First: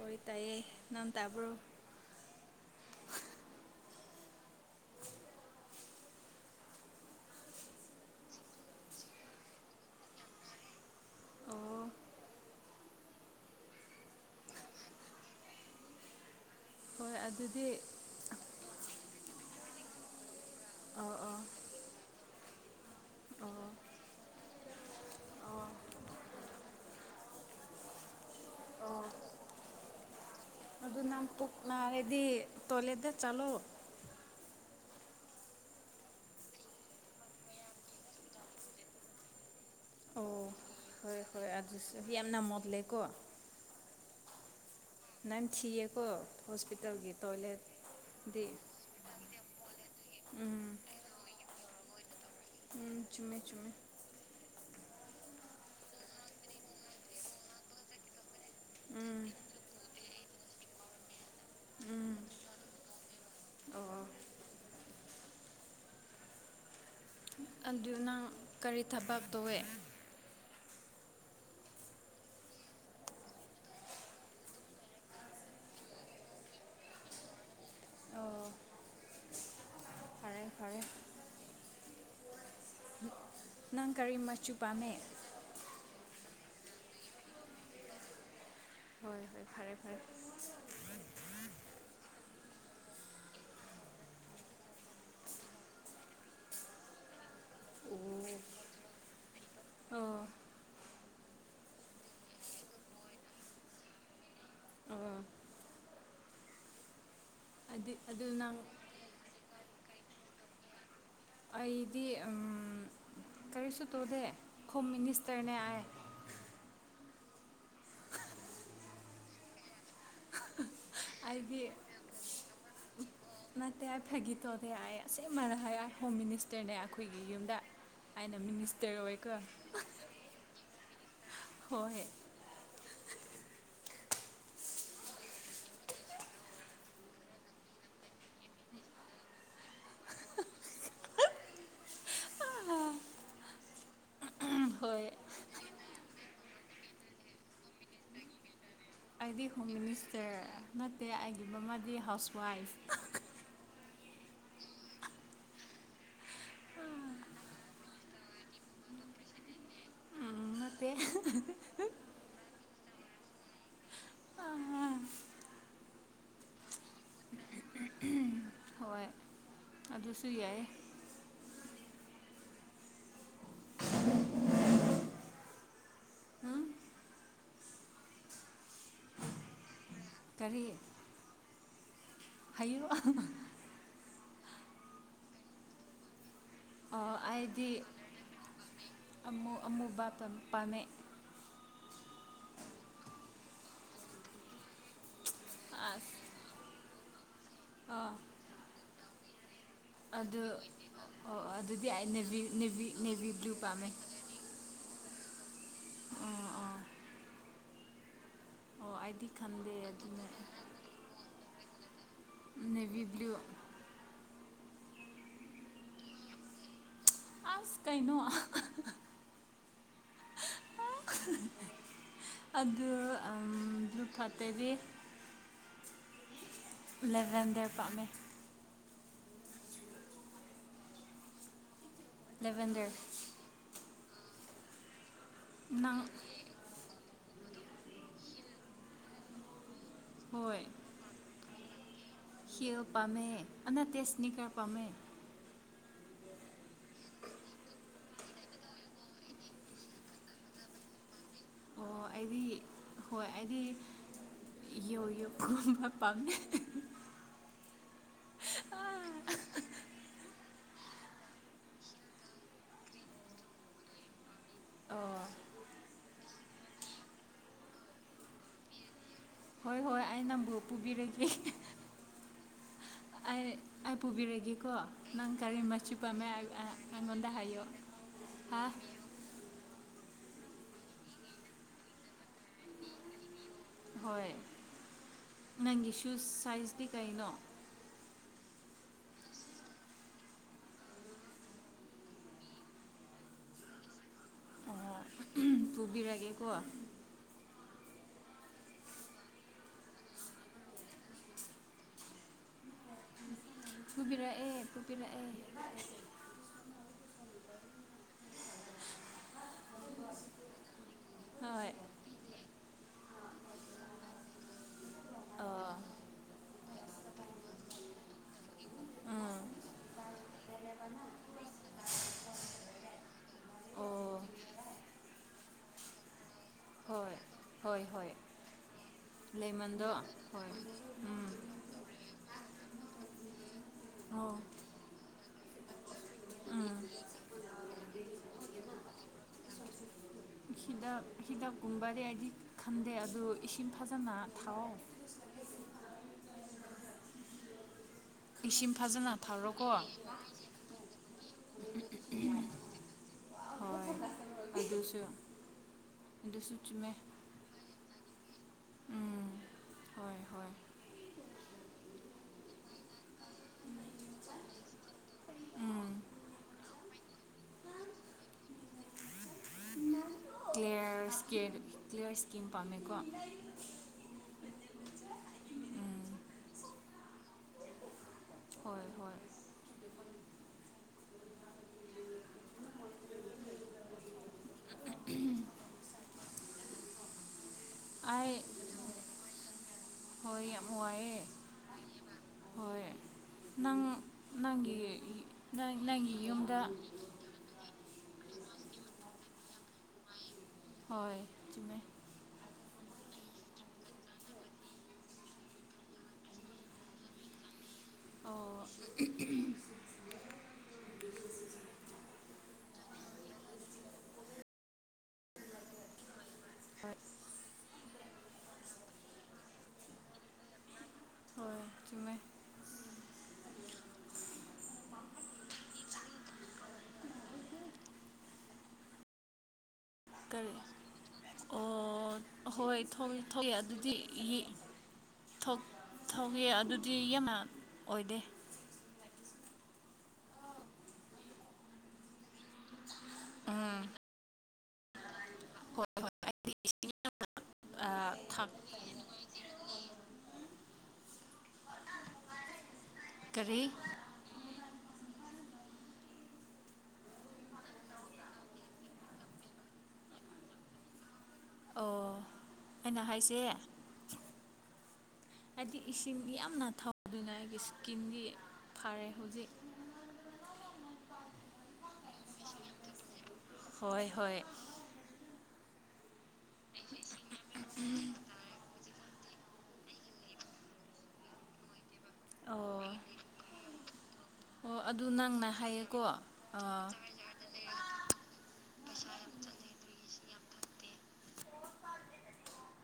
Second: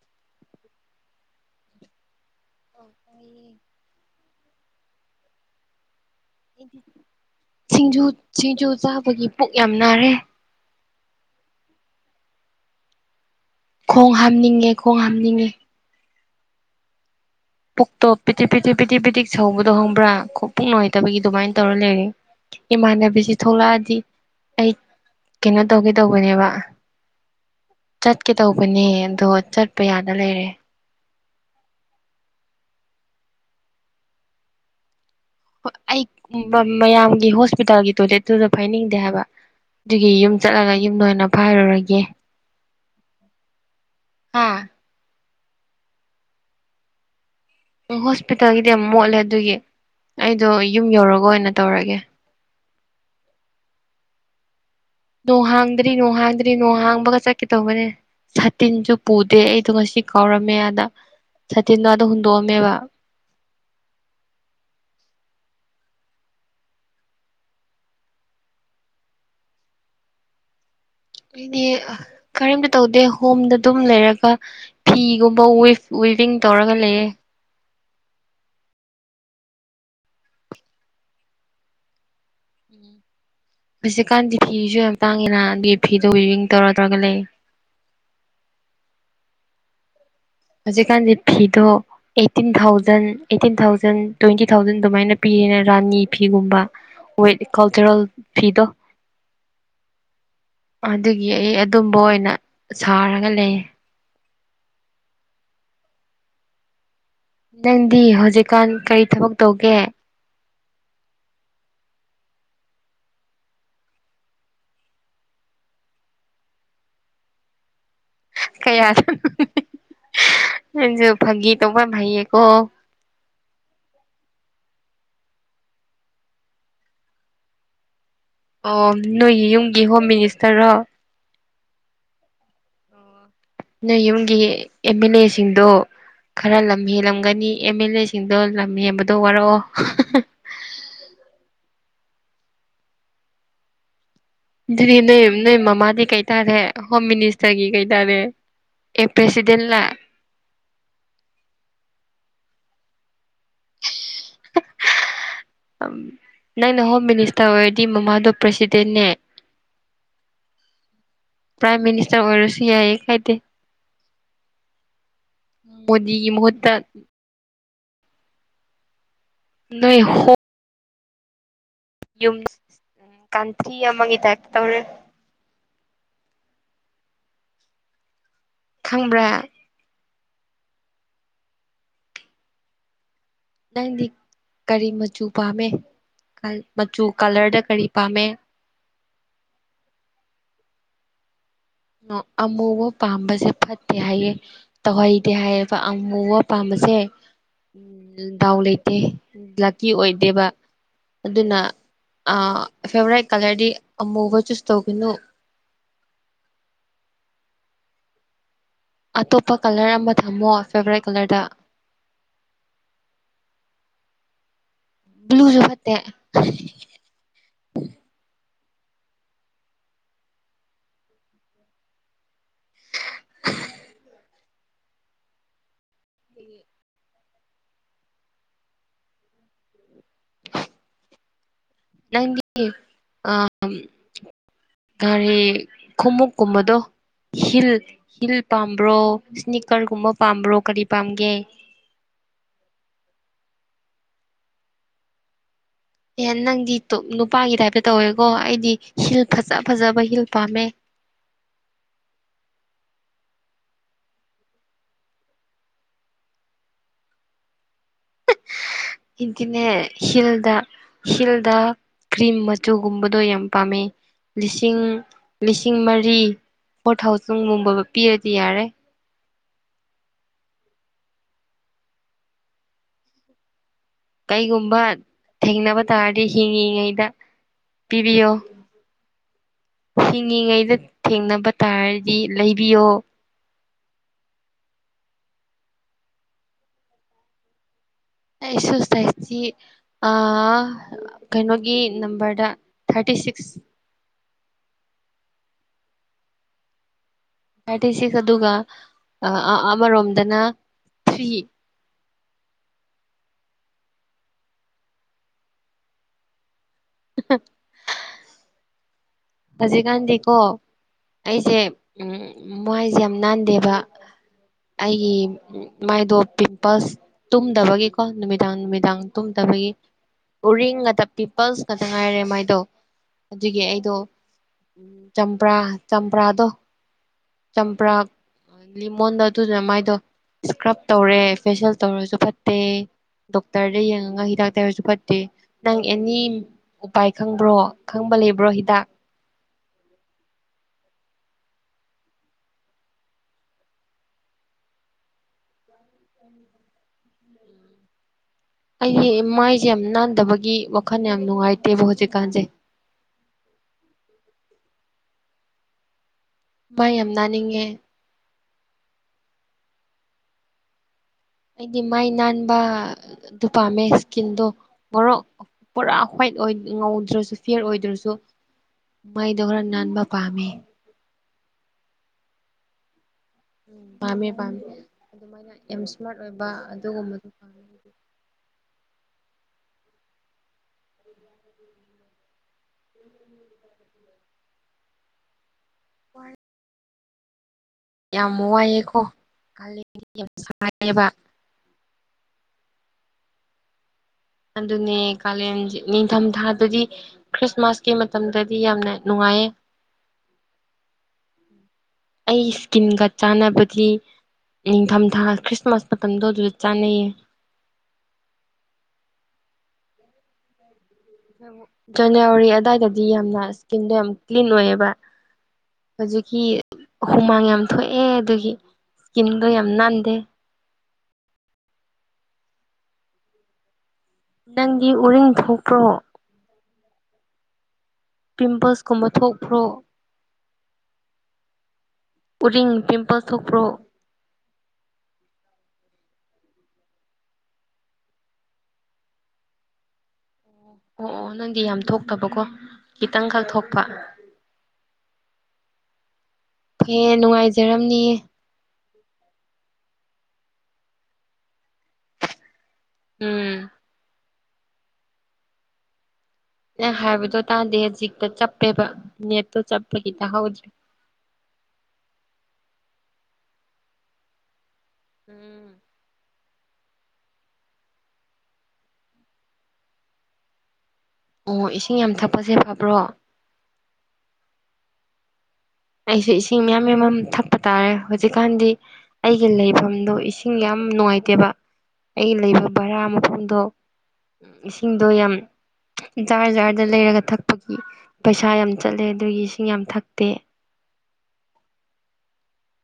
ꯑꯣꯏ ꯇꯥꯥꯏꯌꯦ ꯅꯟ ꯇꯥꯕ꯭ꯔꯣ ꯑꯧ ꯇꯥꯏꯌꯦ ꯑꯩꯗꯤ ꯁꯤꯡꯖꯨ ꯁꯤꯡꯖꯨ ꯆꯥꯕꯒꯤ ꯄꯨꯛ ꯌꯥꯝ ꯅꯥꯔꯦ ꯑꯣ ꯈꯣꯡ ꯍꯥꯝꯅꯤꯡꯉꯦ ꯈꯣꯡ ꯍꯥꯝꯅꯤꯡꯉꯦ ꯍꯣꯏ ꯑꯗꯨꯗꯤ ꯇꯣꯞ ꯄꯤꯇꯤ ꯄꯤꯇꯤ ꯄꯤꯇꯤꯛ ꯄꯤꯗꯤꯛ ꯁꯧꯕꯗꯣ ꯍꯪꯕ꯭ꯔꯥ ꯈꯣꯛ ꯄꯨꯛ ꯑꯣ ꯅꯨꯡꯉꯥꯏꯇꯕꯒꯤ ꯑꯣ ꯑꯗꯨꯃꯥꯏꯅ ꯇꯧꯔ ꯂꯩꯔꯦ꯫ ꯏꯃꯥꯟꯅꯕꯤꯁꯤ ꯑꯣ ꯊꯣꯛꯂꯛꯑꯗꯤ ꯑꯩ ꯀꯩꯅꯣ ꯑꯣ ꯇꯧꯒꯦ ꯇꯧꯕꯅꯦꯕ ꯆꯠꯀꯦ ꯇꯧꯕꯅꯦ ꯑꯣ ꯑꯗꯣ ꯆꯠꯄ ꯌꯥꯅ ꯂꯩꯔꯦ ꯑꯗꯨ ꯅꯪ ꯄꯨꯛ ꯅꯥꯔꯗꯤ ꯇꯣꯂꯦꯠꯇ ꯆꯠꯂꯣ ꯍꯣ ꯑꯩ ꯃ ꯃꯌꯥꯝꯒꯤ ꯍꯣꯁꯄꯤꯇꯥꯜꯒꯤ ꯇꯣꯏꯂꯦꯠꯇꯨꯗ ꯐꯥꯏꯅꯤꯡꯗꯦ ꯍꯥꯏꯕ ꯑꯗꯨꯒꯤ ꯌꯨꯝ ꯑꯣ ꯆꯠꯂꯒ ꯌꯨꯝꯗ ꯍꯣꯏ ꯑꯣꯏꯅ ꯍꯣꯏ ꯑꯗꯨꯁꯨ ꯐꯥꯏꯔꯨꯔꯒꯦ ꯌꯥꯝꯅ ꯃꯣꯠ ꯂꯦꯀꯣ ꯍꯥ ꯅꯝ ꯊꯤꯌꯦꯀꯣ ꯍꯣꯁꯄꯤꯇꯥꯜꯒꯤ ꯇꯣꯏꯂꯦꯠ ꯍꯣꯁꯄꯤꯇꯜꯒꯤꯗꯤ ꯌꯥꯝ ꯃꯣꯠꯂꯦ ꯑꯗꯨꯒꯤ ꯑꯩꯗꯣ ꯎꯝ ꯌꯨꯝ ꯌꯧꯔꯒ ꯑꯣꯏꯅ ꯇꯧꯔꯒꯦ ꯎꯝ ꯆꯨꯝꯃꯦ ꯆꯨꯝꯃꯦ ꯅꯣꯡ ꯍꯥꯡꯗ꯭ꯔꯤ ꯅꯣꯡ ꯍꯥꯡꯗ꯭ꯔꯤ ꯅꯣꯡꯍꯥꯡꯕꯒ ꯆꯠꯀꯦ ꯇꯧꯕꯅꯦ ꯆꯥꯇꯤꯟꯁꯨ ꯎꯝ ꯄꯨꯗꯦ ꯑꯩꯗꯣ ꯉꯁꯤ ꯀꯥꯎꯔꯝꯃꯦ ꯑꯗ ꯁꯇꯤꯟꯗꯣ ꯑꯗ ꯎꯝ ꯍꯨꯟꯗꯣꯛꯑꯝꯃꯦꯕ ꯑꯣ ꯑꯗꯨ ꯅꯪ ꯀꯔꯤ ꯊꯕꯛ ꯇꯧꯋꯦ ꯑꯩꯗꯤ ꯀꯔꯤꯝꯇ ꯇꯧꯗꯦ ꯍꯣꯝꯗ ꯑꯗꯨꯝ ꯂꯩꯔꯒ ꯐꯤꯒꯨꯝꯕꯋꯤꯐ ꯋꯤꯚꯤꯡ ꯇꯧꯔꯒ ꯂꯩꯑꯦ ꯑꯣ ꯐꯔꯦ ꯐꯔꯦ ꯅꯪ ꯀꯔꯤ ꯍꯧꯖꯤꯛꯀꯥꯟꯗꯤ ꯃꯆꯨ ꯐꯤꯁꯨ ꯄꯥꯝꯃꯦ ꯌꯥꯝ ꯇꯥꯡꯉꯤꯅ ꯑꯗꯨꯒꯤ ꯐꯤꯗꯨ ꯋꯤꯚꯤꯡ ꯇꯧꯔꯗ꯭ꯔꯒ ꯂꯩ ꯍꯣꯏ ꯍꯣꯏ ꯐꯔꯦ ꯐꯔꯦ ꯍꯧꯖꯤꯛꯀꯥꯟꯗꯤ ꯐꯤꯗꯣ eighteen thousand eighteen thousand twenty thousand ꯑꯗꯨꯃꯥꯏꯅ ꯄꯤꯔꯦꯅ ꯔꯥꯅꯤ ꯐꯤꯒꯨꯝꯕ ꯋꯠꯦ ꯀꯜꯆꯔꯦꯜ ꯐꯤꯗꯣ ꯑꯣ ꯑꯗꯨꯒꯤ ꯑꯩ ꯑꯗꯨꯝꯕ ꯑꯣꯏꯅ ꯁꯥꯔꯒ ꯂꯩ ꯑ ꯑꯗꯨ ꯅꯪꯗꯤ ꯑꯗꯨ ꯅꯪ ꯍꯧꯖꯤꯛꯀꯥꯟ ꯀꯔꯤ ꯊꯕꯛ ꯇꯧꯒꯦ ꯑꯩꯗꯤ ꯀꯔꯤꯁꯨ ꯇꯧꯗꯦ ꯍꯣꯝ ꯃꯤꯅꯤꯁꯇꯔꯅꯦ ꯑꯥꯏ ꯀꯌꯥꯗꯅꯣ [unintelligible] ꯅꯪꯁꯨ ꯐꯥꯒꯤ ꯑꯩꯗꯤ ꯇꯧꯕ ꯌꯥꯝ ꯍꯩꯌꯦꯀꯣ ꯅꯥꯠꯇꯦ ꯍꯥꯏ ꯐꯥꯒꯤ ꯇꯧꯗꯤ ꯑꯥꯏ ꯑꯁꯦꯃꯅ ꯍꯥꯏ ꯍꯣꯝ ꯃꯤꯅꯤꯁꯇꯔꯅꯦ ꯑꯥꯈꯣꯏꯒꯤ ꯌꯨꯝꯗ ꯑꯩꯅ ꯃꯤꯅꯤꯁꯇꯔ ꯑꯣꯏꯒ ꯒꯤ ꯍꯣꯝ ꯃꯤꯅꯤꯁꯇꯔꯣ ꯍꯣꯏ ꯅꯣꯏ ꯌꯨꯝꯒꯤ ꯑꯦꯝ ꯑꯦꯜ ꯑꯦꯁꯤꯡꯗꯣ ꯈꯔ ꯂꯝ ꯍꯦꯜꯂꯝꯒꯅꯤ ꯑꯦꯝ ꯑꯦꯜ ꯑꯦ ꯁꯤꯡꯗꯣ ꯂꯝ ꯍꯦꯟꯕꯗꯣ ꯋꯥꯔꯛꯑꯣ [unintelligible] ꯗꯨꯗꯤ ꯍꯣꯏ ꯅꯣꯏ ꯅꯣꯏ ꯃꯃꯥꯗꯤ ꯀꯩ ꯇꯥꯔꯦ ꯍꯣꯝ ꯃꯤꯅꯤꯁꯇꯔꯒꯤ ꯀꯩ ꯇꯥꯔꯦ ꯑꯦ ꯑꯩꯗꯤ ꯍꯣꯝ ꯄ꯭ꯔꯦꯁꯤꯗꯦꯟꯂ ꯃꯤꯅꯤꯁꯇꯔ ꯅꯠꯇꯦ ꯑꯩꯒꯤ ꯃꯃꯥꯗꯤ ꯍꯥꯎꯁ ꯋꯥꯏꯐ ꯅꯪꯅ ꯍꯣꯝ ꯃꯤꯅꯤꯁꯇꯔ ꯑꯣꯏꯔꯗꯤ ꯃꯃꯥꯗꯣ ꯄ꯭ꯔꯦꯁꯤꯗꯦꯟꯅꯦ ꯎꯝ ꯅꯠꯇꯦ ꯆꯥꯎꯍꯜꯂꯁꯨ ꯌꯥꯏꯌꯦ ꯀꯥꯏꯗꯦ ꯃꯣꯗꯤꯒꯤ ꯃꯍꯨꯠꯇ ꯍꯣꯏ ꯅꯣꯏ ꯑꯗꯨꯁꯨ ꯍꯣꯝ ꯌꯥꯏ ꯌꯨꯝ ꯎ ꯀꯥꯟꯇ꯭ꯔꯤ ꯑꯃꯒꯤ ꯇꯥꯏꯞꯇ ꯇꯧꯔꯦ ꯎꯝ ꯈꯪꯕ꯭ꯔꯥ ꯀꯔꯤ ꯍꯥꯏꯌꯨ ꯅꯪꯗꯤꯛ ꯀꯔꯤ ꯃꯆꯨ ꯄꯥꯝꯃꯦ ꯀꯜ ꯃꯆꯨ ꯀꯂ꯭ꯔꯗ ꯑꯩꯗꯤ ꯀꯔꯤ ꯄꯥꯝꯃꯦ ꯑꯃꯨ ꯑꯃꯨꯕꯥꯞꯄꯝ ꯄꯥꯝꯃꯦ ꯑꯣ ꯑꯃꯨꯕ ꯄꯥꯝꯕꯁꯦ ꯐꯠꯇꯦ ꯍꯥꯏꯌꯦ ꯇꯧꯍꯩꯗꯦ ꯍꯥꯏꯌꯦꯕ ꯑꯁ ꯑꯃꯨꯕ ꯄꯥꯝꯕꯁꯦ ꯎꯝ ꯗꯥꯎ ꯂꯩꯇꯦ ꯂꯛꯀꯤ ꯑꯗꯨ ꯑꯣꯏꯗꯦꯕ ꯑꯣ ꯑꯗꯨꯅ ꯑꯗꯨꯗꯤ ꯑꯩ ꯅꯦꯚꯤ ꯑꯥ ꯅꯦꯚꯤ ꯐꯦꯚꯣꯔꯥꯏꯠ ꯅꯦꯚꯤ ꯕ꯭ꯂꯨ ꯀꯂ꯭ꯔꯗꯤ ꯄꯥꯝꯃꯦ ꯑꯃꯨꯕ ꯆꯨꯁ ꯇꯧꯒꯅꯨ ꯑꯥ ꯑꯥ ꯑꯣ ꯑꯩꯗꯤ ꯑꯇꯣꯞꯄ ꯈꯟꯗꯦ ꯀꯂ꯭ꯔ ꯑꯃ ꯑꯗꯨꯅ ꯊꯝꯃꯣ ꯐꯦꯕꯣꯔꯥꯏꯠ ꯀꯂ꯭ꯔꯗ ꯎꯝ ꯅꯦꯕꯤ ꯕ꯭ꯂꯨ ꯕ꯭ꯂꯨꯖꯨ ꯐꯠꯇꯦ ꯑꯥꯁ ꯀꯩꯅꯣ ꯑꯗꯨ ꯑꯝ ꯕ꯭ꯂꯨ ꯐꯠꯇꯗꯤ ꯕꯤꯡꯏꯠ ꯂꯦꯚꯦꯟꯗ꯭ꯔ ꯄꯥꯝꯃꯦ ꯅꯪꯗꯤ ꯂꯦꯚꯦꯟꯗꯔ ꯑꯝ ꯀꯔꯤ ꯅꯪ ꯈꯨꯃꯨꯛ ꯀꯨꯝꯕꯗꯣ ꯍꯤꯜ ꯍꯤꯜ ꯄꯥꯝꯕ꯭ꯔꯣ ꯏꯁ꯭ꯅꯤꯀ꯭ꯔꯒꯨꯝꯕ ꯄꯥꯝꯕ꯭ꯔꯣ ꯀꯔꯤ ꯄꯥꯝꯒꯦ ꯈꯤꯜ ꯄꯝꯃꯦ ꯑ ꯅꯠꯇꯦ ꯏꯁ꯭ꯅꯤꯀ꯭ꯔ ꯄꯝꯃꯦ ꯑꯦ ꯅꯪꯗꯤ ꯇꯨꯛ ꯅꯨꯄꯥꯒꯤ ꯇꯥꯏꯞꯇ ꯇꯧꯋꯦꯀꯣ ꯑꯩꯗꯤ ꯍꯤꯜ ꯐꯖ ꯐꯖꯕ ꯍꯤꯜ ꯄꯥꯝꯃꯦ ꯑꯣ ꯑꯩꯗꯤ ꯍꯣꯏ ꯑꯩꯗꯤ ꯌꯣ ꯌꯣꯈꯨꯝꯕ ꯄꯥꯝꯃꯦ ꯑꯥ ꯑꯩꯗꯤꯅꯦ ꯍꯤꯜꯗ ꯍꯤꯜꯗ ꯀ꯭ꯔꯤꯝ ꯃꯆꯨꯒꯨꯝꯕꯗꯣ ꯌꯥꯝ ꯄꯥꯝꯃꯦ ꯂꯤꯁꯤꯡ ꯑꯣ ꯂꯤꯁꯤꯡ ꯃꯔꯤ ꯐꯣꯔ ꯊꯥꯎꯖꯟꯒꯨꯝꯕꯒ ꯄꯤꯔꯗꯤ ꯌꯥꯔꯦ ꯍꯣꯏ ꯍꯣꯏ ꯑꯩ ꯅꯪꯕꯨ ꯄꯨꯕꯤꯔꯒꯦ ꯑꯩ ꯑꯩ ꯄꯨꯕꯤꯔꯒꯦꯀꯣ ꯀꯩꯒꯨꯝꯕ ꯅꯪ ꯀꯔꯤ ꯊꯦꯡꯅꯕ ꯃꯆꯨ ꯇꯥꯔꯗꯤ ꯄꯥꯝꯃꯦ ꯑ ꯑ ꯍꯤꯡꯉꯤꯉꯩꯗ ꯑꯩꯉꯣꯟꯗ ꯍꯥꯏꯌꯣ ꯄꯤꯕꯤꯌꯣ ꯍꯥ ꯍꯤꯡꯉꯤꯉꯩꯗ ꯊꯦꯡꯅꯕ ꯇꯥꯔꯗꯤ ꯂꯩꯕꯤꯌꯣ ꯍꯣꯏ ꯅꯪꯒꯤꯁꯨ ꯁꯥꯏꯖꯇꯤ ꯀꯩꯅꯣ ꯑꯩꯁꯨ ꯁꯥꯏꯁꯇꯤ ꯑꯥ ꯀꯩꯅꯣꯒꯤ ꯅꯝꯕ꯭ꯔꯗ ꯊꯥꯔꯇꯤ ꯁꯤꯛꯁ ꯎꯝ ꯄꯨꯕꯤꯔꯒꯦꯀꯣ ꯊꯥꯔꯇꯤ ꯁꯤꯛꯁ ꯑꯗꯨꯒ ꯑ ꯑꯥ ꯑꯃꯔꯣꯝꯗꯅ ꯊ꯭ꯔꯤ ꯄꯨꯕꯤꯔꯛꯑꯦ ꯄꯨꯕꯤꯔꯛꯑꯦ [unintelligible] ꯍꯧꯖꯤꯛꯀꯥꯟꯗꯤꯀꯣ ꯑꯩꯁꯦ ꯍꯣꯏ ꯎꯝ ꯃꯥꯏꯁꯦ ꯌꯥꯝ ꯅꯥꯟꯗꯦꯕ ꯑꯩꯒꯤ ꯑꯣ ꯃꯥꯏꯗꯣ ꯄꯤꯄꯜꯁ ꯇꯨꯝꯗꯕꯒꯤꯀꯣ ꯅꯨꯃꯤꯗꯥꯡ ꯅꯨꯃꯤꯗꯥꯡ ꯇꯨꯝꯗꯕꯒꯤ ꯎꯔꯤꯡ ꯉꯛꯇ ꯄꯤꯄꯜꯁ ꯉꯥꯛꯇ ꯉꯥꯏꯔꯦ ꯃꯥꯏꯗꯣ ꯑꯗꯨꯒꯤ ꯑꯩꯗꯣ ꯑꯣ ꯆꯝꯄ꯭ꯔꯥ ꯆꯝꯄ꯭ꯔꯥꯗꯣ ꯍꯣꯏ ꯍꯣꯏ ꯆꯝꯄ꯭ꯔꯥ ꯍꯣꯏ ꯂꯤꯃꯣꯟꯗꯣ ꯑꯗꯨꯗꯨꯅ ꯂꯦꯃꯟꯗꯣ ꯃꯥꯏꯗꯣ ꯍꯣꯏ ꯏꯁꯀ꯭ꯔꯞ ꯇꯧꯔꯦ ꯎꯝ ꯐꯦꯁꯤꯌꯦꯜ ꯇꯧꯔꯁꯨ ꯐꯠ ꯇꯦ ꯗꯣꯛꯇ꯭ꯔꯗ ꯌꯦꯡꯉꯒ ꯑꯣ ꯍꯤꯗꯥꯛ ꯇꯩꯔꯁꯨ ꯐꯠ ꯇꯦ ꯅꯪ ꯑꯦꯅꯤ ꯎꯄꯥꯏ ꯈꯪꯕ꯭ꯔꯣ ꯈꯪꯕ ꯂꯩꯕ꯭ꯔꯣ ꯍꯤꯗꯥꯛ ꯍꯤꯗꯥꯛ ꯍꯤꯗꯥꯛꯀꯨꯝꯕꯗꯤ ꯑꯩꯗꯤ ꯈꯪꯗꯦ ꯑꯗꯨ ꯏꯁꯤꯡ ꯐꯖꯅ ꯊꯥꯎꯑꯣ ꯏꯁꯤꯡ ꯑꯩꯗꯤ ꯐꯖꯅ ꯃꯥꯏꯁꯦ ꯊꯥꯎꯔꯣꯀꯣ ꯌꯥꯝ ꯅꯥꯟꯗꯕꯒꯤ ꯋꯥꯈꯟ ꯌꯥꯝ ꯅꯨꯡꯉꯥꯏꯇꯦꯕ ꯍꯧꯖꯤꯛꯀꯥꯟꯁꯦ ꯍꯣꯏ ꯑꯗꯨꯁꯨ ꯑꯗꯨꯁꯨ ꯆꯨꯝꯃꯦ ꯃꯥꯏ ꯌꯥꯝ ꯅꯥꯟꯅꯤꯡꯉꯦ ꯍꯣꯏ ꯍꯣꯏ ꯑꯩꯗꯤ ꯃꯥꯏ ꯅꯥꯟꯕ ꯑꯗꯨ ꯄꯥꯝꯃꯦ ꯏꯁꯀꯤꯟꯗꯣ ꯉꯣꯔꯣꯛ ꯄꯨꯔꯥ ꯍ꯭ꯋꯥꯏꯠ ꯉꯧꯗ꯭ꯔꯁꯨ ꯐꯤꯔ ꯑꯣꯏꯗ꯭ꯔꯁꯨ ꯃꯩꯗꯣ ꯈꯔ ꯅꯥꯟꯕ ꯄꯥꯝꯃꯤ ꯀꯂꯤꯌ꯭ꯔ ꯏꯁꯀꯤꯟ ꯀꯂꯤꯌ꯭ꯔ ꯏꯁꯀꯤꯟ ꯄꯥꯝꯃꯦꯀꯣ ꯎꯝ ꯄꯥꯝꯃꯦ ꯄꯥꯝꯃꯦ ꯑꯗꯨꯃꯥꯏꯅ ꯑꯦꯝ ꯏꯁꯃꯥꯔꯠ ꯑꯣꯏꯕ ꯑꯗꯨꯒꯨꯝꯕꯗꯨꯣ ꯄꯥꯝꯃꯦ ꯍꯣꯏ ꯍꯣꯏ ꯍ ꯎꯝ ꯋꯥ ꯌꯥꯝ ꯑꯩ ꯋꯥꯏꯑꯦꯀꯣ ꯍꯣꯏ ꯌꯥꯝ ꯋꯥꯏꯑꯦ ꯍꯣꯏ ꯅꯪ ꯅꯪꯒꯤ ꯑꯗꯨꯅꯦ ꯀꯥꯂꯦꯟꯁꯤ ꯅꯪꯒꯤ ꯌꯨꯝꯗ ꯅꯤꯡꯊꯝꯊꯥꯗꯗꯤ ꯈ꯭ꯔꯤꯁꯃꯥꯁꯀꯤ ꯃꯇꯝꯗꯗꯤ ꯌꯥꯝꯅ ꯅꯨꯡꯉꯥꯏꯌꯦ ꯍꯣꯏ ꯆꯃꯦ ꯑꯩ ꯏꯁꯀꯤꯟꯒ ꯆꯥꯟꯅꯕꯗꯤ ꯅꯤꯡꯊꯝꯊꯥ ꯈ꯭ꯔꯤꯁꯃꯥꯁ ꯃꯇꯝꯗꯣ ꯑꯗꯨꯗ ꯆꯥꯅꯩꯌꯦ ꯑꯣ ꯖꯅꯋꯥꯔꯤ ꯑꯗꯨꯗꯥꯏꯗꯗꯤ ꯌꯥꯝꯅ ꯏꯁꯀꯤꯟꯗꯣ ꯌꯥꯝ ꯀ꯭ꯂꯤꯟ ꯑꯣꯏꯑꯕ ꯍꯧꯖꯤꯛꯀꯤ ꯍꯣꯏ ꯍꯨꯃꯥꯡ ꯌꯥꯝ ꯊꯣꯛꯑꯦ ꯑꯗꯨꯗꯒꯤ ꯏꯁꯀꯤꯟꯗꯣ ꯌꯥꯝ ꯅꯥꯟꯗꯦ ꯍꯣꯏ ꯆꯃꯦ ꯅꯪꯒꯤ ꯎꯔꯤꯡ ꯊꯣꯛꯄ꯭ꯔꯣ ꯄꯤꯝꯄꯜꯁꯀꯨꯝꯕ ꯊꯣꯛꯄ꯭ꯔꯣ ꯀꯔꯤ ꯑꯣ ꯎꯔꯤꯡ ꯍꯣꯏ ꯊꯣꯛꯦ ꯄꯤꯝꯄꯜꯁ ꯊꯣꯛꯑꯦ ꯊꯣꯛꯄ꯭ꯔꯣ ꯑꯗꯨꯗꯤ ꯌꯦ ꯊꯣꯛꯏ ꯑꯗꯨꯗꯤ ꯌꯥꯝꯅ ꯑꯣꯏꯗꯦ ꯑꯣ ꯑꯣ ꯅꯪꯗꯤ ꯌꯥꯝ ꯊꯣꯛꯇꯕꯀꯣ ꯈꯤꯇꯪꯈꯛ ꯊꯣꯛꯄ ꯐꯦ ꯅꯨꯡꯉꯥꯏꯖꯦ ꯑ ꯊꯝ ꯀꯔꯤ ꯎꯝ ꯅꯪ ꯍꯥꯏꯕꯗꯣ ꯇꯥꯗꯦ ꯍꯧꯖꯤꯛꯇ ꯆꯠꯄꯦꯕ ꯅꯦꯠꯇꯣ ꯆꯠꯄꯒꯤ ꯇꯍꯧꯗ꯭ꯔꯦ ꯑꯣ ꯑꯩꯅ ꯍꯥꯏꯁꯦ ꯎꯝ ꯍꯥꯏꯗꯤ ꯏꯁꯤꯡ ꯌꯥꯝꯅ ꯊꯧꯗꯨꯅ ꯑꯩꯒꯤ ꯏꯁꯀꯤꯟꯗꯤ ꯐꯔꯦ ꯍꯧꯖꯤꯛ ꯑꯣ ꯏꯁꯤꯡ ꯌꯥꯝ ꯊꯛꯄꯁꯦ ꯐꯕ꯭ꯔꯣ ꯍꯣꯏ ꯍꯣꯏ ꯑꯩꯁꯨ ꯏꯁꯤꯡ ꯃꯌꯥꯝ ꯃꯌꯥꯝ ꯊꯛꯄ ꯇꯥꯔꯦ ꯍꯧꯖꯤꯛꯀꯥꯟꯗꯤ ꯑꯩꯒꯤ ꯂꯩꯐꯝꯗꯣ ꯏꯁꯤꯡ ꯌꯥꯝ ꯅꯨꯡꯉꯥꯏꯇꯦꯕ ꯑꯩ ꯂꯩꯕ ꯑꯣ ꯕꯔꯥ ꯃꯐꯝꯗꯣ ꯑꯣ ꯑꯗꯨ ꯏꯁꯤꯡꯗꯣ ꯌꯥꯝ ꯅꯪꯅ ꯍꯥꯏꯌꯦꯀꯣ ꯖꯥꯔ ꯖꯥꯔꯗ ꯂꯩꯔꯒ ꯊꯛ ꯑꯩꯣꯏꯒꯤ ꯄꯩꯁꯥ ꯌꯥꯝ ꯆꯠꯂꯦ ꯑꯗꯨꯒꯤ ꯏꯁꯤꯡ ꯌꯥꯝ ꯊꯛꯇꯦ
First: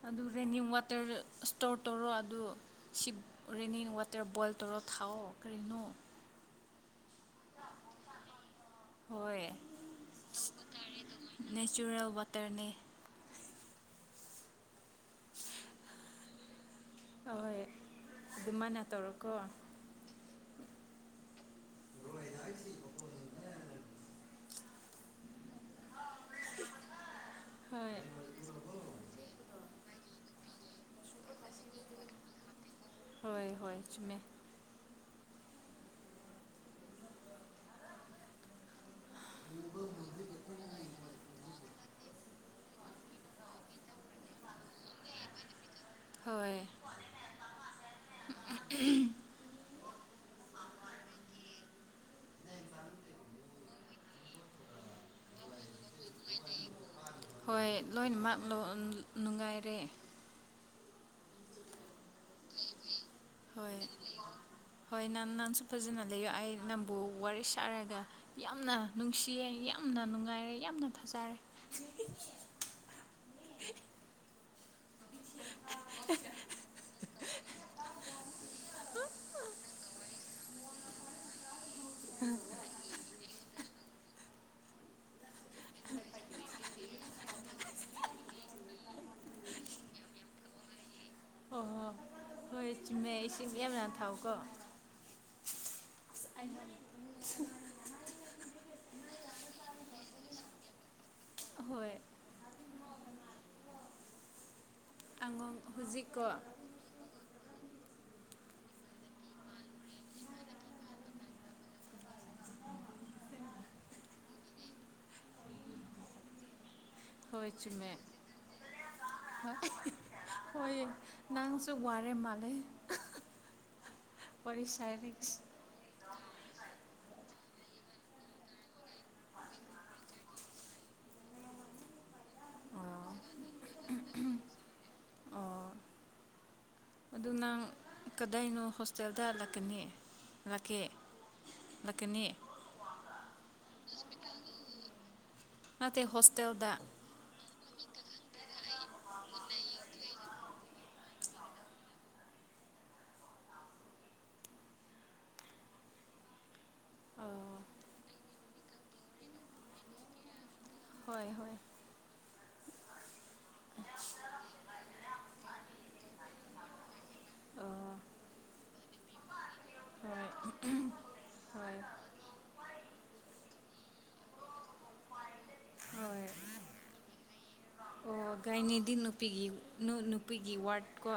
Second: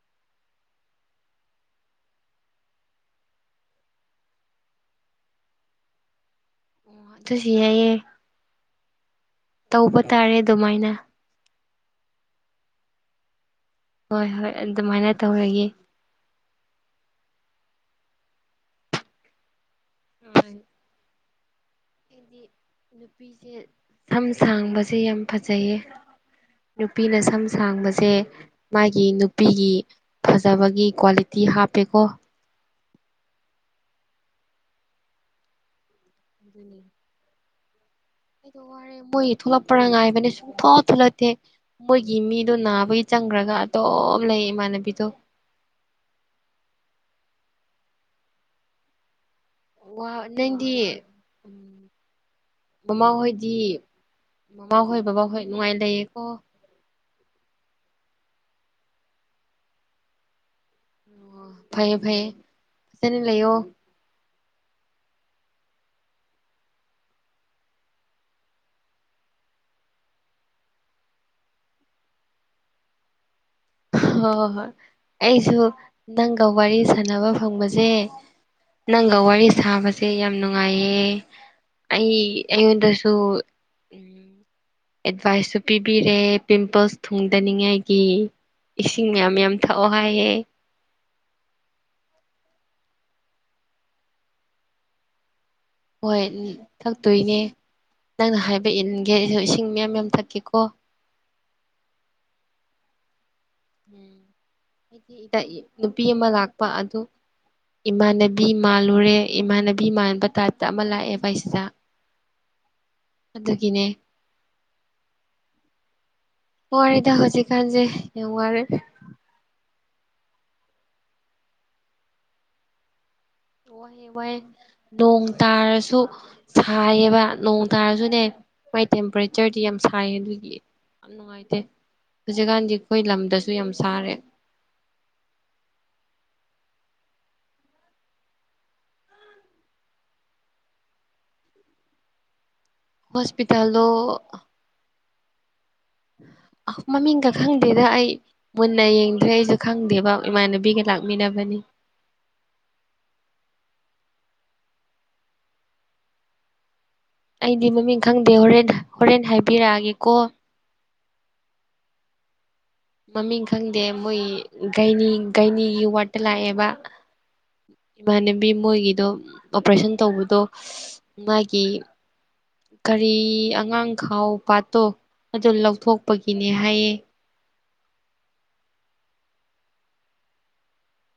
ꯑꯗꯨ ꯔꯦꯅꯤꯡ ꯋꯥꯇꯔ ꯏꯁꯇꯣꯔ ꯇꯧꯔꯣ ꯑꯗꯨ ꯁꯤ ꯔꯦꯅꯤ ꯋꯥꯇꯔ ꯕꯣꯏꯜ ꯇꯧꯔꯣ ꯊꯥꯎꯑꯣ ꯀꯔꯤꯅꯣ ꯁꯤ ꯌꯥꯏꯌꯦ ꯍꯣꯏ ꯇꯧꯕ ꯇꯥꯔꯦ ꯑꯗꯨꯃꯥꯏꯅ ꯅꯦꯆꯔꯦꯜ ꯋꯥꯇꯔꯅꯦ ꯍꯣꯏ ꯍꯣꯏ ꯑꯗꯨꯃꯥꯏꯅ ꯇꯧꯔꯒꯦ ꯍꯍꯣꯏ ꯑꯗꯨꯃꯅ ꯇꯧꯔꯣꯀꯣ [unintelligible] ꯑꯩꯗꯤ [unintelligible] [unintelligible] ꯁꯝ ꯁꯥꯡꯕꯁꯦ ꯌꯥꯝ ꯐꯖꯩꯌꯦ ꯅꯨꯄꯤꯅ ꯁꯝ ꯍꯣꯏ ꯁꯥꯡꯕꯁꯦ ꯃꯥꯒꯤ ꯅꯨꯄꯤꯒꯤ ꯐꯖꯕꯒꯤ ꯀ꯭ꯋꯥꯂꯤꯇꯤ ꯍꯥꯞꯄꯦꯀꯣ ꯍꫭꯏ ꯆꯨꯝꯃꯦ ꯑꯗꯨꯅꯤ ꯑꯩꯗꯣ ꯋꯥꯔꯦ ꯃꯣꯏ ꯊꯣꯛꯂꯛꯄꯔ ꯉꯥꯏꯕꯅꯦ ꯁꯨꯝ ꯊꯣꯛ ꯊꯣꯛꯂꯛꯇꯦ ꯃꯣꯏꯒꯤ ꯃꯤꯗꯨ ꯅꯥꯕꯒꯤ ꯆꯪꯈ꯭ꯔꯒ ꯑꯗꯨꯝ ꯂꯩ ꯏꯃꯥꯟꯅꯕꯤꯗꯣ ꯍꯣꯏ ꯋꯥ ꯅꯪꯗꯤ ꯎꯝ ꯃꯃꯥꯍꯣꯏꯗꯤ ꯃꯃꯥꯍꯣꯏ ꯕꯕꯥꯍꯣꯏ ꯅꯨꯡꯉꯥꯏ ꯂꯩꯌꯦꯀꯣ ꯍꯣꯏ ꯂꯣꯏꯅꯃꯛ ꯅꯨꯡꯉꯥꯏꯔꯦ ꯑꫭ ꯐꯩꯌꯦ-ꯐꯩꯌꯦ ꯍꯣꯏ-ꯍꯣꯏ ꯅꯥꯟ ꯅꯪꯁꯨ ꯐꯖꯅ ꯂꯩꯌꯣ ꯑꯩ ꯅꯪꯕꯨ ꯋꯥꯔꯤ ꯁꯥꯔꯒ ꯌꯥꯝꯅ ꯅꯨꯡꯁꯤꯌꯦ ꯌꯥꯝꯅ ꯅꯨꯡꯉꯥꯏꯔꯦ ꯌꯥꯝꯅ ꯐꯖꯥꯔꯦ ꯍꯣ-ꯍꯣ-ꯍꯣꯏ ꯑꯩꯁꯨ ꯅꯪꯒ ꯋꯥꯔꯤ ꯁꯥꯟꯅꯕ ꯐꯪꯕꯖꯦ ꯅꯪꯒ ꯋꯥꯔꯤ ꯁꯥꯕꯁꯦ ꯌꯥꯝ ꯅꯨꯡꯉꯥꯏꯌꯦ꯫ ꯑꯩ ꯑꯩꯉꯣꯟꯗꯁꯨ ꯎꯝ ꯑꯦꯗꯕꯥꯏꯁꯁꯨ ꯄꯤꯄꯤꯔꯦ ꯄꯤꯝꯄꯜꯁ ꯊꯨꯡꯗꯅꯤꯡꯉꯥꯏꯒꯤ ꯏꯁꯤꯡ ꯃꯌꯥꯝ-ꯃꯌꯥꯝ ꯊꯛꯑꯣ ꯍꯥꯏꯑꯦ꯫ ꯍꯣꯍꯣ ꯍꯣꯏ ꯆꯨꯝꯃꯦ ꯏꯁꯤꯡ ꯃꯌꯥꯝ-ꯃꯌꯥꯝ ꯊꯥꯛꯑꯣꯀꯣ꯫ ꯍꯣꯏ ꯎꯝ ꯊꯛꯇꯣꯏꯅꯦ ꯅꯪꯅ ꯍꯥꯏꯕ ꯏꯟꯒꯦ ꯑꯩꯖꯨ ꯏꯁꯤꯡ ꯃꯌꯥꯝ ꯃꯌꯥꯝ ꯊꯛꯀꯦꯀꯣ꯫ ꯑꯍꯣꯏ ꯎꯝ ꯑꯩꯒꯤꯗ ꯑꯉꯥꯡ ꯅꯨꯄꯤ ꯍꯧꯖꯤꯛꯀꯣ ꯑꯃ ꯂꯥꯛꯄ ꯑꯗꯨ ꯏꯃꯥꯟꯅꯕꯤ ꯃꯥꯜꯂꯨꯔꯦ ꯏꯃꯥꯟꯅꯕꯤ ꯃꯥꯟꯕ ꯇꯥꯏꯞꯇ ꯑꯃ ꯂꯥꯛꯑꯦꯕ ꯑꯩꯁꯤꯗ ꯑꯗꯨꯒꯤꯅꯦ ꯋꯥꯔꯦꯗ ꯍꯣꯏ ꯍꯧꯖꯤꯛꯀꯥꯟꯖꯦ ꯆꯨꯝꯃꯦ ꯌꯥꯝ ꯋꯥꯔꯦ꯫ [unintelligible] ꯍꯣꯏ ꯍꫭꯏꯌꯦ ꯅꯪꯁꯨ ꯋꯥꯔꯦ ꯃꯥꯜꯂꯦ꯫ ꯋꯥꯏꯌꯦ ꯋꯥꯏꯌꯦ ꯋꯥꯔꯤ ꯅꯣꯡ ꯁꯥꯔꯤꯁ ꯇꯥꯔꯁꯨ ꯁꯥꯏꯌꯦꯕ ꯅꯣꯡ ꯇꯥꯔꯖꯨꯅꯦ ꯃꯥꯏ ꯇꯦꯝꯄ꯭ꯔꯦꯆꯔꯗꯤ ꯌꯥꯝ ꯁꯥꯏꯌꯦ ꯑꯗꯨꯒꯤ ꯌꯥꯝ ꯅꯨꯡꯉꯥꯏꯇꯦ ꯍꯧꯖꯤꯛꯀꯥꯟꯗꯤ ꯑꯈꯣꯏ ꯂꯝꯗꯁꯨ ꯌꯥꯝ ꯁꯥꯔꯦ꯫ ꯑꯣ ꯑꯗꯨ ꯅꯪ ꯀꯗꯥꯏꯅꯣ ꯍꯣꯁꯇꯦꯜꯗ ꯂꯛꯀꯅꯤ ꯂꯛꯀꯦ꯫ ꯂꯛꯀꯅꯤ ꯍꯣꯁꯄꯤꯇꯥꯜꯂꯣ ꯅꯠꯇꯦ ꯍꯣꯁꯇꯦꯜꯗ ꯑꯥ ꯃꯃꯤꯡꯒ ꯈꯪꯗꯦꯗ ꯑꯩ ꯃꯨꯟꯅ ꯌꯦꯡꯗ꯭ꯔꯦ ꯑꯩꯖꯨ ꯈꯪꯗꯦꯕ ꯏꯃꯥꯟꯅꯕꯤꯒ ꯂꯥꯛꯃꯤꯟꯅꯕꯅꯤ꯫ ꯑꯣ ꯑꯩꯗꯤ ꯃꯃꯤꯡ ꯈꯪꯗꯦ ꯍꯣꯔꯦꯟ ꯍꯣꯔꯦꯟ ꯍꯥꯏꯕꯤꯔꯛꯑꯒꯦꯀꯣ꯫ ꯍꯣꯏ ꯍꯣꯏ ꯃꯃꯤꯡ ꯈꯪꯗꯦ ꯃꯣꯏꯒꯤ ꯒꯩꯅꯤ ꯒꯩꯅꯤꯒꯤ ꯋꯥꯔꯠꯇ ꯂꯥꯛꯑꯦꯕ꯫ ꯑꯣ ꯏꯃꯥꯟꯅꯕꯤ ꯃꯣꯏꯒꯤꯗꯣ ꯑꯣꯄ꯭ꯔꯦꯁꯟ ꯍꯣꯏ ꯇꯧꯕꯗꯣ ꯃꯥꯒꯤ ꯍꯣꯏ ꯀꯔꯤ ꯑꯉꯥꯡꯈꯥꯎ ꯄꯥꯠꯇꯣ ꯑꯗꯨ ꯍꯣꯏ ꯂꯧꯊꯣꯛꯄꯒꯤꯅꯦ ꯍꯥꯏꯌꯦ꯫ ꯑꯣ ꯒꯩ ꯅꯤꯗꯤ ꯅꯨꯄꯤꯒꯤ ꯅꯨ-ꯅꯨꯄꯤꯒꯤ ꯋꯥꯔꯠ ꯀꯣ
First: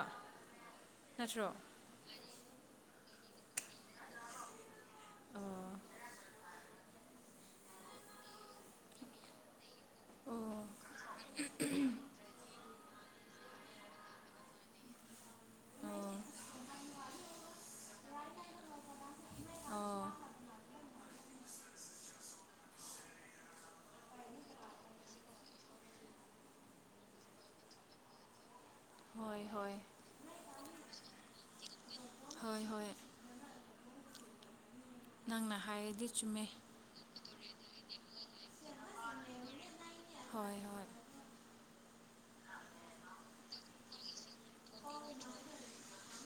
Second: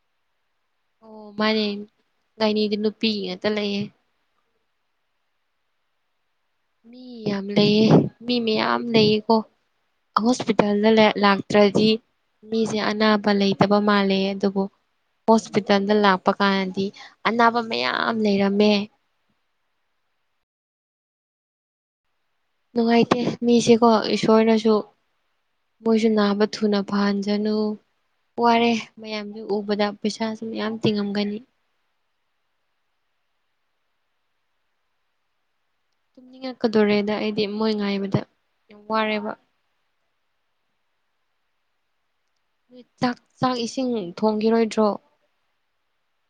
ꯑꯣ ꯃꯥꯅꯦ ꯒꯥꯏꯅꯤꯗꯤ ꯅꯨꯄꯤꯒꯤ ꯉꯥꯛꯇ ꯂꯩꯌꯦ꯫ ꯑꯣ ꯃꯤ ꯌꯥꯝ ꯂꯩꯌꯦ ꯃꯤ ꯃꯌꯥꯝ ꯂꯩꯌꯦꯀꯣ꯫ ꯑꯣ ꯍꯣꯁꯄꯤꯇꯥꯜꯗ ꯂꯦꯑꯦ ꯂꯥꯛꯇ꯭ꯔꯗꯤ ꯃꯤꯖꯦ ꯑꯅꯥꯕ ꯂꯩꯇꯕ ꯃꯥꯜꯂꯦꯌꯦ ꯑꯗꯨꯕꯨ ꯍꯣꯁꯄꯤꯇꯟꯗ ꯑꯣ ꯂꯥꯛꯄꯀꯥꯟꯗꯤ ꯑꯅꯥꯕ ꯃꯌꯥꯝ ꯂꯩꯔꯝꯃꯦ꯫ ꯑꯣ ꯅꯨꯡꯉꯥꯏꯇꯦ ꯃꯤꯁꯦꯀꯣ ꯏꯁꯣꯔꯅꯁꯨ ꯃꯣꯏꯁꯨ ꯅꯥꯕ ꯊꯨꯅ ꯐꯍꯟꯖꯅꯨ꯫ ꯋꯥꯔꯦ ꯃꯌꯥꯝꯗꯨ ꯍꯣꯏ ꯍꯣꯏ ꯎꯕꯗ ꯄꯩꯁꯥꯁꯨ ꯃꯌꯥꯝ ꯇꯤꯡꯉꯝꯒꯅꯤ꯫ ꯍꯣꯏ ꯍꯣꯏ ꯍꯥꯏꯌꯦꯠ ꯇꯨꯝꯅꯤꯡꯉꯛꯀꯗꯣꯔꯦꯗ ꯑꯩꯗꯤ ꯃꯣꯏ ꯉꯥꯏꯕꯗ ꯌꯥꯝ ꯋꯥꯔꯦꯕ꯫ ꯍꯣꯏ ꯍꯣꯏ [inaudible] ꯆꯥꯛ ꯆꯥꯛ ꯏꯁꯤꯡ ꯊꯣꯡꯒꯤꯔꯣꯏꯗ꯭ꯔꯣ꯫